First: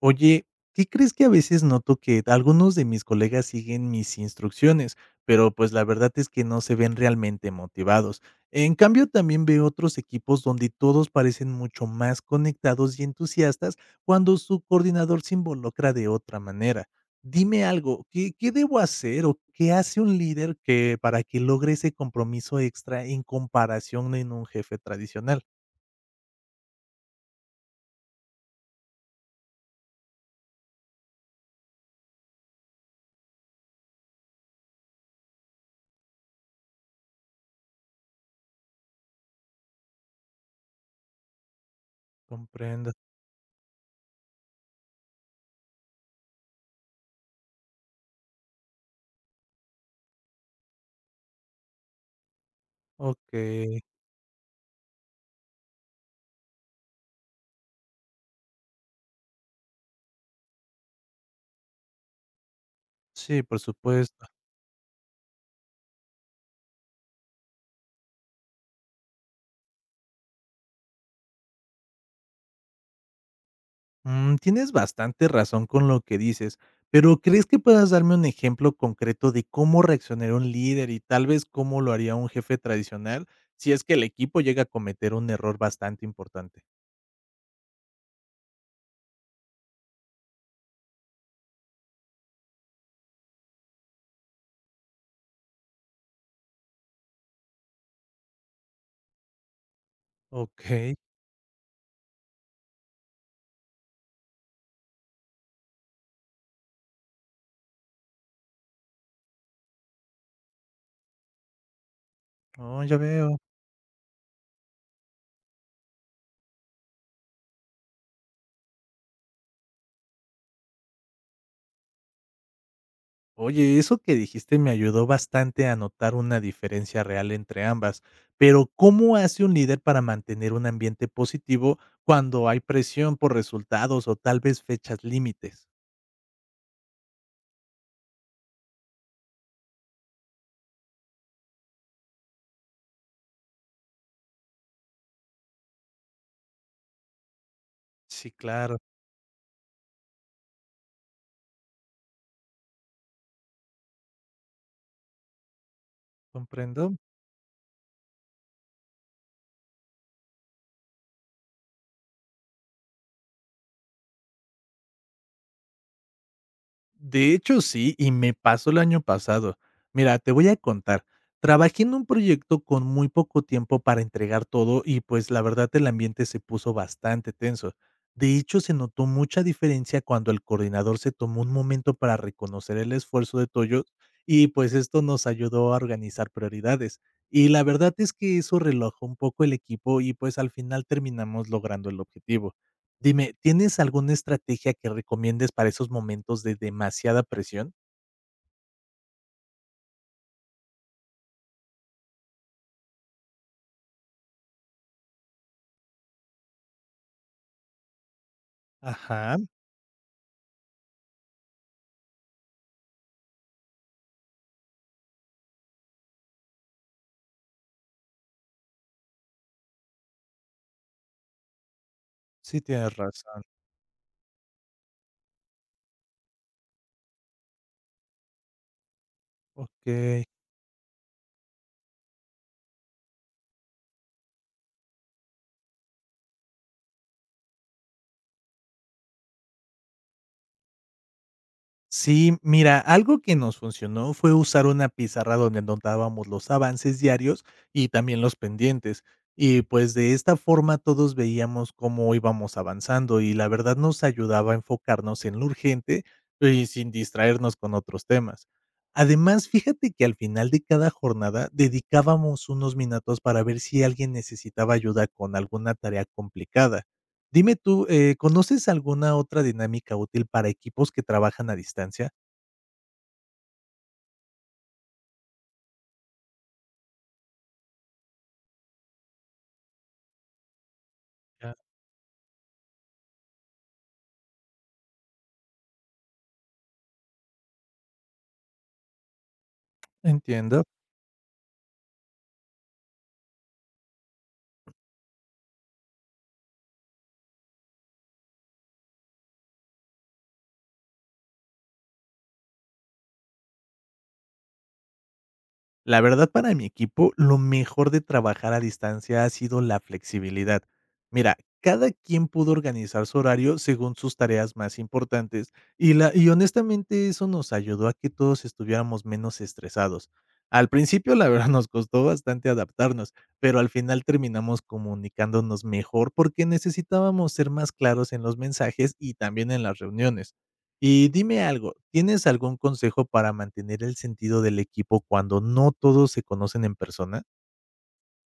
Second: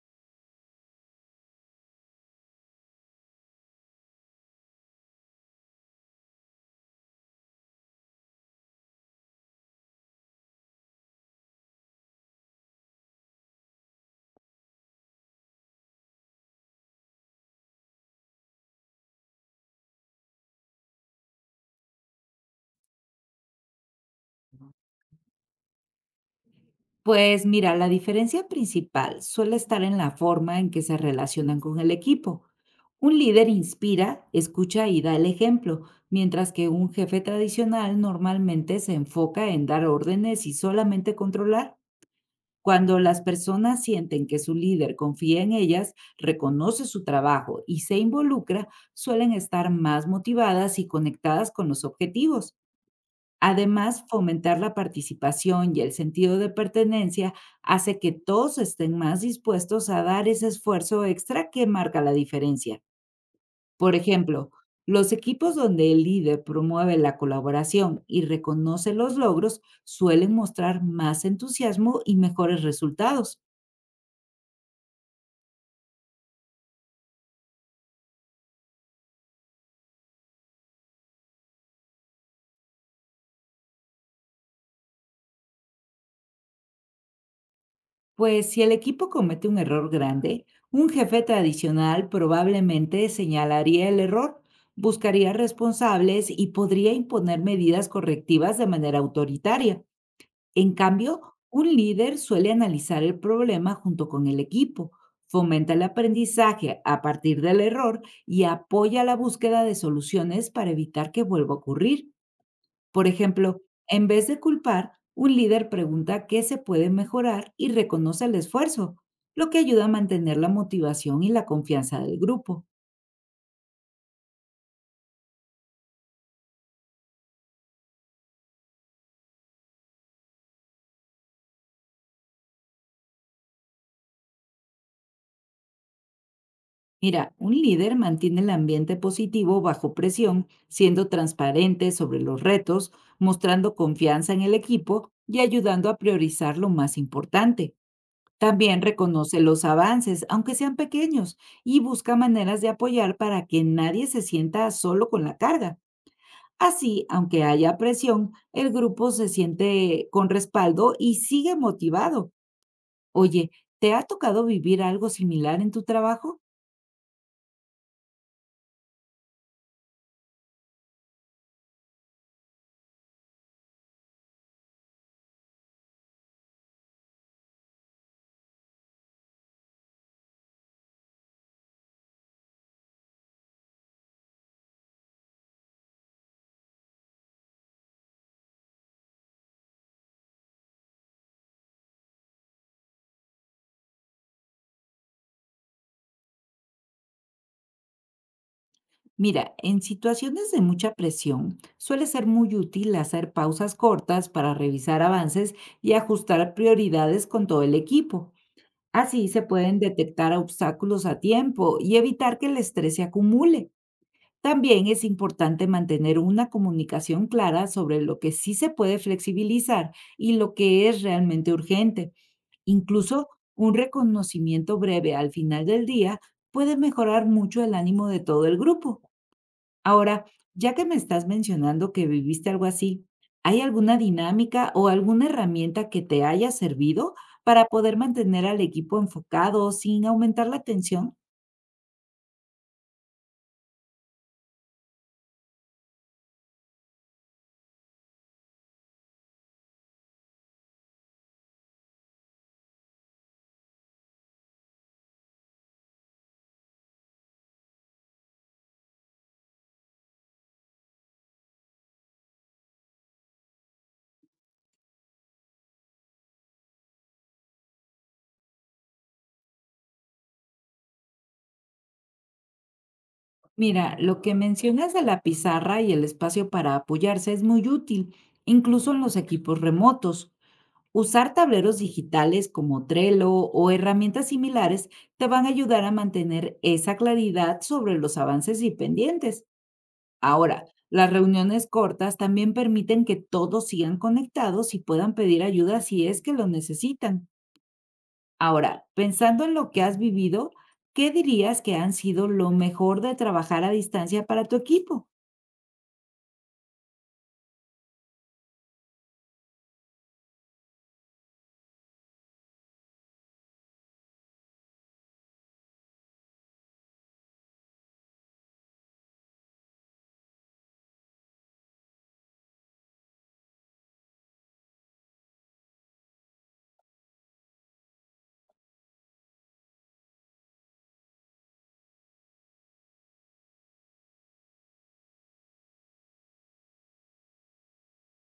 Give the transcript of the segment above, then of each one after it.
Oye, ¿qué crees que a veces noto que algunos de mis colegas siguen mis instrucciones, pero pues la verdad es que no se ven realmente motivados? En cambio, también veo otros equipos donde todos parecen mucho más conectados y entusiastas cuando su coordinador se involucra de otra manera. Dime algo, ¿qué debo hacer o qué hace un líder que para que logre ese compromiso extra en comparación en un jefe tradicional? Pues mira, la diferencia principal suele estar en la forma en que se relacionan con el equipo. Un líder inspira, escucha y da el ejemplo, mientras que un jefe tradicional normalmente se enfoca en dar órdenes y solamente controlar. Comprendo. Cuando las personas sienten que su líder confía en ellas, reconoce su trabajo y se involucra, suelen estar más motivadas y conectadas con los objetivos. Ok. Además, fomentar la participación y el sentido de pertenencia hace que todos estén más dispuestos a dar ese esfuerzo extra que marca la diferencia. Sí, por Por supuesto. ejemplo, los equipos donde el líder promueve la colaboración y reconoce los logros suelen mostrar más entusiasmo y mejores resultados. Mm, tienes bastante razón con lo que dices, pero ¿crees que puedas darme un ejemplo concreto de cómo reaccionaría un líder y tal vez cómo lo haría un jefe tradicional si es que el equipo llega a cometer un error bastante importante? Pues si el equipo comete un error grande, un jefe tradicional probablemente señalaría el error, buscaría responsables y podría imponer medidas correctivas de manera autoritaria. Ok. En cambio, un líder suele analizar el problema junto con el equipo, fomenta el aprendizaje a partir del error y apoya la búsqueda de soluciones para evitar que vuelva a ocurrir. Oh, ya Por veo. ejemplo, en vez de culpar, un líder pregunta qué se puede mejorar y reconoce el esfuerzo, lo que ayuda a mantener la motivación y la confianza del grupo. Oye, eso que dijiste me ayudó bastante a notar una diferencia real entre ambas, pero ¿cómo hace un líder para mantener un ambiente positivo cuando hay presión por resultados o tal vez fechas límites? Mira, un líder mantiene el ambiente positivo bajo presión, siendo transparente sobre los retos, mostrando confianza en el equipo y ayudando a priorizar lo más importante. Sí, claro, También reconoce los avances, aunque sean pequeños, y busca maneras de apoyar para que nadie se sienta solo con la carga. comprendo. Así, aunque haya presión, el grupo se siente con respaldo y sigue motivado. Oye, ¿te ha tocado vivir algo similar en tu trabajo? De hecho, sí, y me pasó el año pasado. Mira, te voy a contar. Trabajé en un proyecto con muy poco tiempo para entregar todo y pues la verdad el ambiente se puso bastante tenso. De hecho, se notó mucha diferencia cuando el coordinador se tomó un momento para reconocer el esfuerzo de Toyo y pues esto nos ayudó a organizar prioridades. Y la verdad es que eso relajó un poco el equipo y pues al final terminamos logrando el objetivo. Dime, ¿tienes alguna estrategia que recomiendes para esos momentos de demasiada presión? Mira, en situaciones de mucha presión, suele ser muy útil hacer pausas cortas para revisar avances y ajustar prioridades con todo el equipo. Así Ajá, se pueden detectar obstáculos a tiempo y evitar que el estrés se acumule. También es importante mantener una comunicación clara sobre lo que sí se puede flexibilizar y lo que es realmente urgente. sí tienes Incluso razón. un reconocimiento breve al final del día puede mejorar mucho el ánimo de todo el grupo. Ahora, Ok. ya que me estás mencionando que viviste algo así, ¿hay alguna dinámica o alguna herramienta que te haya servido para poder mantener al equipo enfocado sin aumentar la tensión? Sí, mira, algo que nos funcionó fue usar una pizarra donde anotábamos los avances diarios y también los pendientes. Y pues de esta forma todos veíamos cómo íbamos avanzando y la verdad nos ayudaba a enfocarnos en lo urgente y sin distraernos con otros temas. Además, fíjate que al final de cada jornada dedicábamos unos minutos para ver si alguien necesitaba ayuda con alguna tarea complicada. Dime tú, ¿conoces alguna otra dinámica útil para equipos que trabajan a distancia? Mira, lo que mencionas de la pizarra y el espacio para apoyarse es muy útil, incluso en los equipos remotos. Usar Ya. tableros digitales como Trello o herramientas similares te van a ayudar a mantener esa claridad sobre los avances y pendientes. Entiendo. Ahora, las reuniones cortas también permiten que todos sigan conectados y puedan pedir ayuda si es que lo necesitan. Ahora, pensando en lo que has vivido, ¿qué dirías que han sido lo mejor de trabajar a distancia para tu equipo? La verdad, para mi equipo, lo mejor de trabajar a distancia ha sido la flexibilidad. Mira, cada quien pudo organizar su horario según sus tareas más importantes y honestamente eso nos ayudó a que todos estuviéramos menos estresados. Al principio, la verdad, nos costó bastante adaptarnos, pero al final terminamos comunicándonos mejor porque necesitábamos ser más claros en los mensajes y también en las reuniones. Y dime algo, ¿tienes algún consejo para mantener el sentido del equipo cuando no todos se conocen en persona?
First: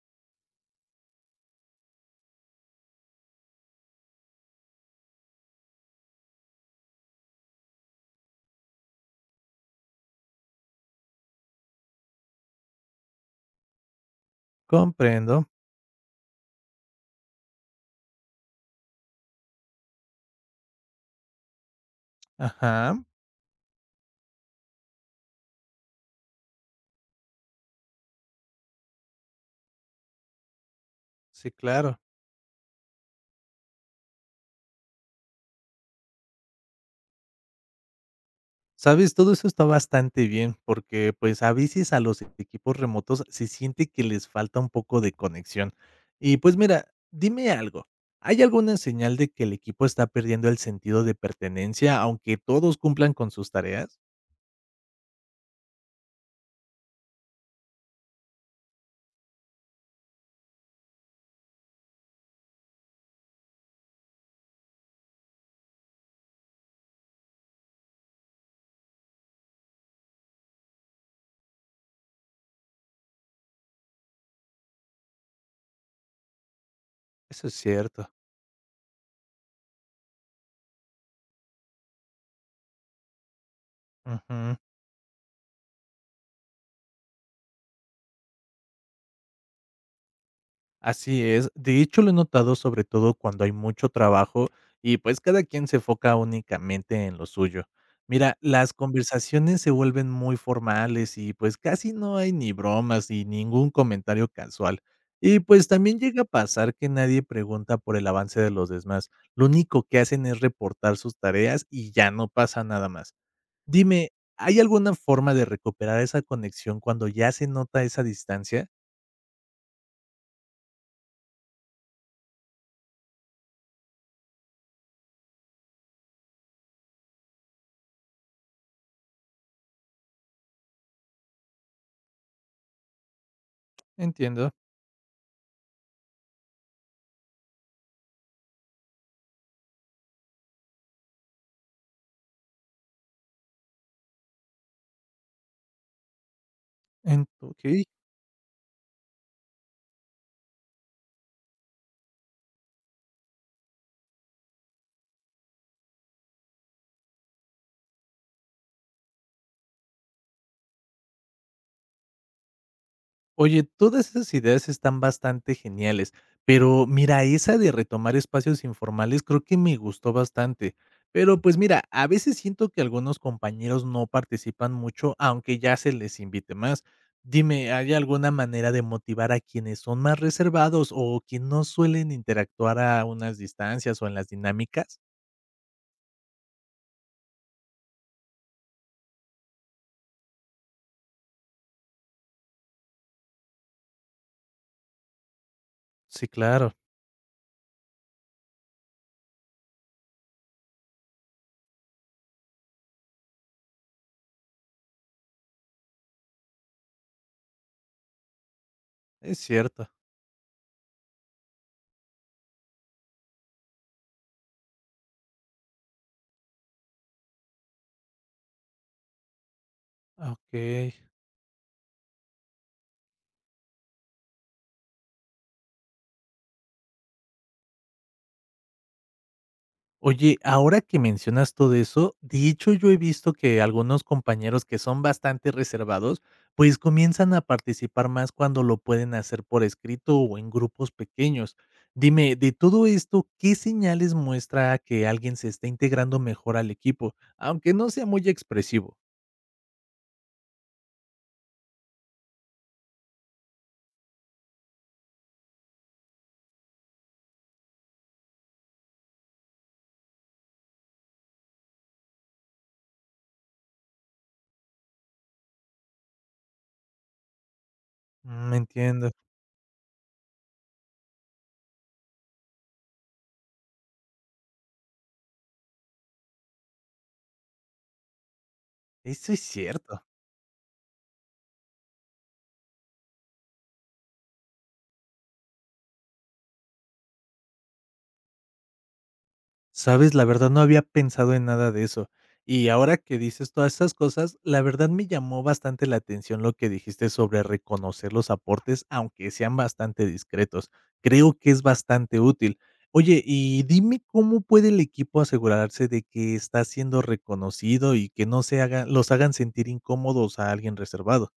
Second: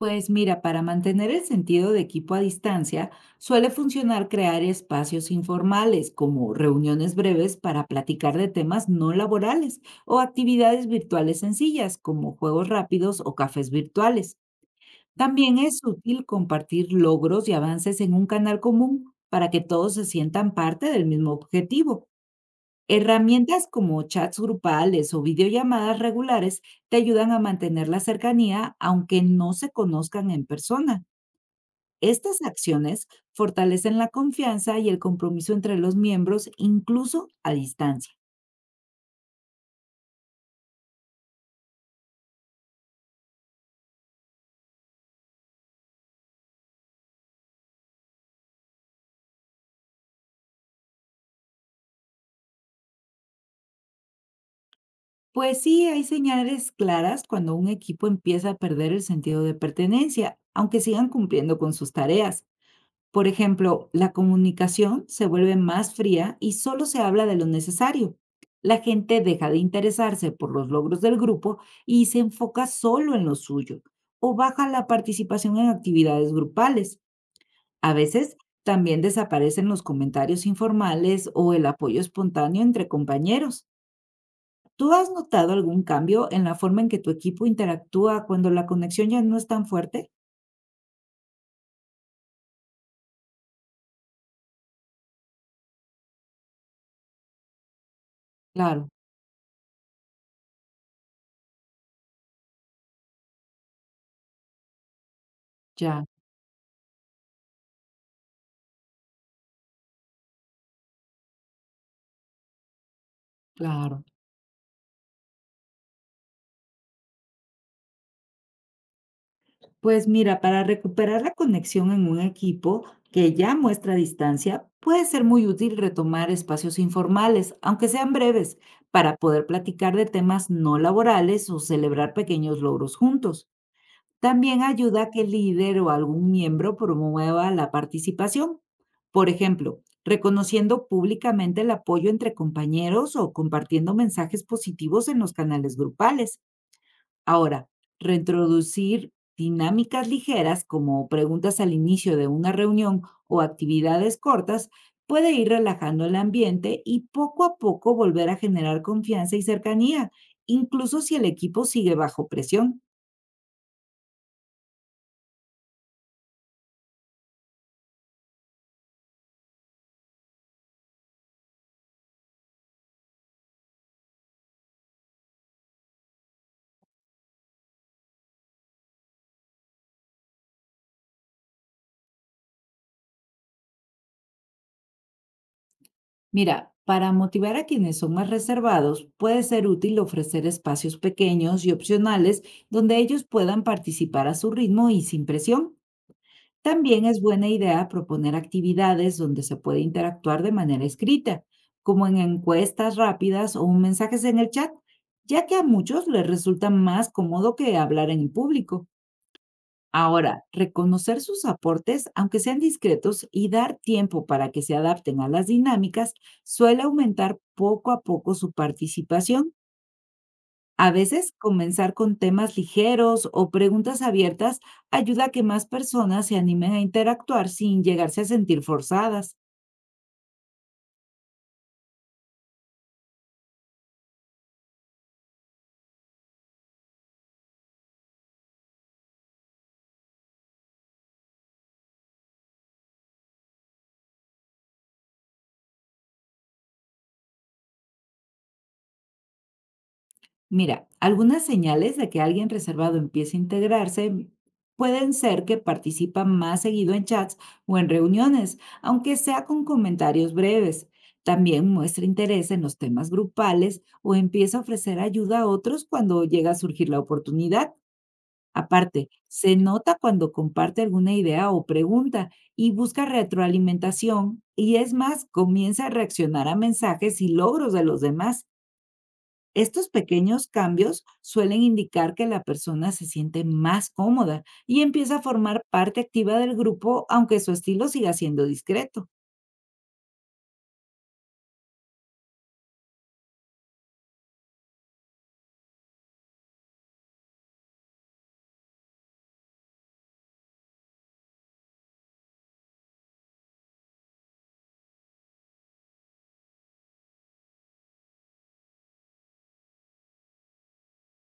Pues mira, para mantener el sentido de equipo a distancia, suele funcionar crear espacios informales, como reuniones breves para platicar de temas no laborales o actividades virtuales sencillas, como juegos rápidos o cafés virtuales. Comprendo. También es útil compartir logros y avances en un canal común para que todos se sientan parte del mismo objetivo. Ajá. Herramientas como chats grupales o videollamadas regulares te ayudan a mantener la cercanía aunque no se conozcan en persona. Sí, claro. Estas acciones fortalecen la confianza y el compromiso entre los miembros, incluso a distancia. Sabes, todo eso está bastante bien porque pues a veces a los equipos remotos se siente que les falta un poco de conexión. Y pues mira, dime algo. ¿Hay alguna señal de que el equipo está perdiendo el sentido de pertenencia aunque todos cumplan con sus tareas? Pues sí, hay señales claras cuando un equipo empieza a perder el sentido de pertenencia, aunque sigan cumpliendo con sus tareas. Por ejemplo, la comunicación se vuelve más fría y solo se habla de lo necesario. La gente deja de interesarse por los logros del grupo y se enfoca solo en lo suyo o baja la participación en actividades grupales. Eso es A cierto. veces también desaparecen los comentarios informales o el apoyo espontáneo entre compañeros. Ujú. ¿Tú has notado algún cambio en la forma en que tu equipo interactúa cuando la conexión ya no es tan fuerte? Así es. De hecho, lo he notado sobre todo cuando hay mucho trabajo y pues cada quien se enfoca únicamente en lo suyo. Mira, las Claro, conversaciones se vuelven muy formales y pues casi no hay ni bromas ni ningún comentario casual. Y pues también ya, llega a pasar que nadie pregunta por el avance de los demás. Lo único que hacen es reportar sus tareas y ya no pasa nada más. claro. Dime, ¿hay alguna forma de recuperar esa conexión cuando ya se nota esa distancia? Pues mira, para recuperar la conexión en un equipo que ya muestra distancia, puede ser muy útil retomar espacios informales, aunque sean breves, para poder platicar de temas no laborales o celebrar pequeños logros juntos. Entiendo. También ayuda a que el líder o algún miembro promueva la participación. Por ejemplo, reconociendo públicamente el apoyo entre compañeros o compartiendo mensajes positivos en los canales grupales. Ok. Ahora, reintroducir dinámicas ligeras como preguntas al inicio de una reunión o actividades cortas puede ir relajando el ambiente y poco a poco volver a generar confianza y cercanía, incluso si el equipo sigue bajo presión. Oye, todas esas ideas están bastante geniales, pero mira, esa de retomar espacios informales creo que me gustó bastante. Pero pues mira, a veces siento que algunos compañeros no participan mucho, aunque ya se les invite más. Dime, ¿hay alguna manera de motivar a quienes son más reservados o que no suelen interactuar a unas distancias o en las dinámicas? Mira, para motivar a quienes son más reservados, puede ser útil ofrecer espacios pequeños y opcionales donde ellos puedan participar a su ritmo y sin presión. Sí, claro, También es buena idea proponer actividades donde se puede interactuar de manera escrita, como en encuestas rápidas o mensajes en el chat, ya que a muchos les resulta más cómodo que hablar en público. es cierto. Ahora, reconocer sus aportes, aunque sean discretos, y dar tiempo para que se adapten a las dinámicas suele aumentar poco a poco su participación. Ok. A veces comenzar con temas ligeros o preguntas abiertas ayuda a que más personas se animen a interactuar sin llegarse a sentir forzadas. Oye, ahora que mencionas todo eso, de hecho, yo he visto que algunos compañeros que son bastante reservados, pues comienzan a participar más cuando lo pueden hacer por escrito o en grupos pequeños. Dime, de todo esto, ¿qué señales muestra que alguien se está integrando mejor al equipo, aunque no sea muy expresivo? Mira, algunas señales de que alguien reservado empiece a integrarse pueden ser que participa más seguido en chats o en reuniones, aunque sea con comentarios breves. También muestra interés en los temas grupales o empieza a ofrecer ayuda a otros cuando llega a surgir la oportunidad. Mm, Aparte, entiendo. se nota cuando comparte alguna idea o pregunta y busca retroalimentación y es más, comienza a reaccionar a mensajes y logros de los demás. Eso es Estos cierto. pequeños cambios suelen indicar que la persona se siente más cómoda y empieza a formar parte activa del grupo aunque su estilo siga siendo discreto. Sabes, la verdad no había pensado en nada de eso. Y ahora que dices todas esas cosas, la verdad me llamó bastante la atención lo que dijiste sobre reconocer los aportes, aunque sean bastante discretos. Creo que es bastante útil. Oye, y dime cómo puede el equipo asegurarse de que está siendo reconocido y que no se haga, los hagan sentir incómodos a alguien reservado.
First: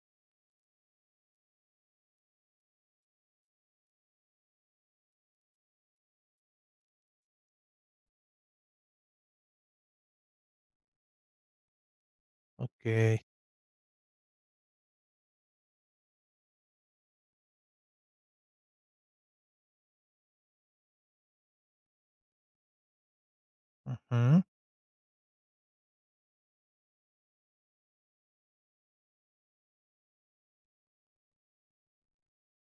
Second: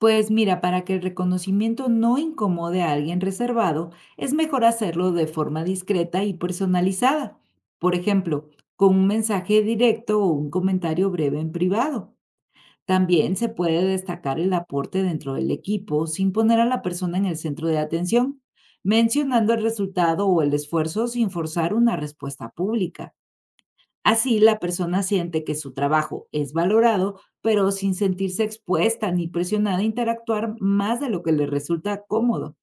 Pues mira, para que el reconocimiento no incomode a alguien reservado, es mejor hacerlo de forma discreta y personalizada. Por ejemplo, con un mensaje directo o un comentario breve en privado. Ok, También se puede destacar el aporte dentro del equipo sin poner a la persona en el centro de atención, mencionando el resultado o el esfuerzo sin forzar una respuesta pública. Así, ujú, la persona siente que su trabajo es valorado, pero sin sentirse expuesta ni presionada a interactuar más de lo que le resulta cómodo.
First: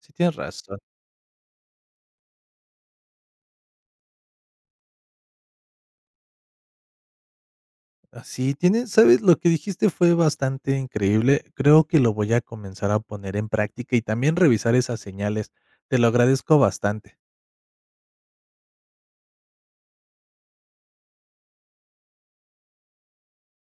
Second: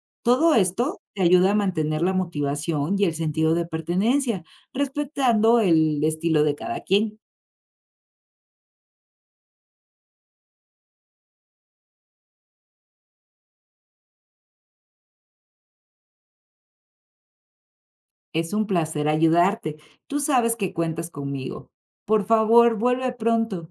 sí tienes Todo razón. esto te ayuda a mantener la motivación y el sentido de pertenencia, respetando el estilo de cada quien. Así tiene, ¿sabes? Lo que dijiste fue bastante increíble. Creo que lo voy a comenzar a poner en práctica y también revisar esas señales. Te lo agradezco bastante. Es un placer ayudarte. Tú sabes que cuentas conmigo. Por favor, vuelve pronto.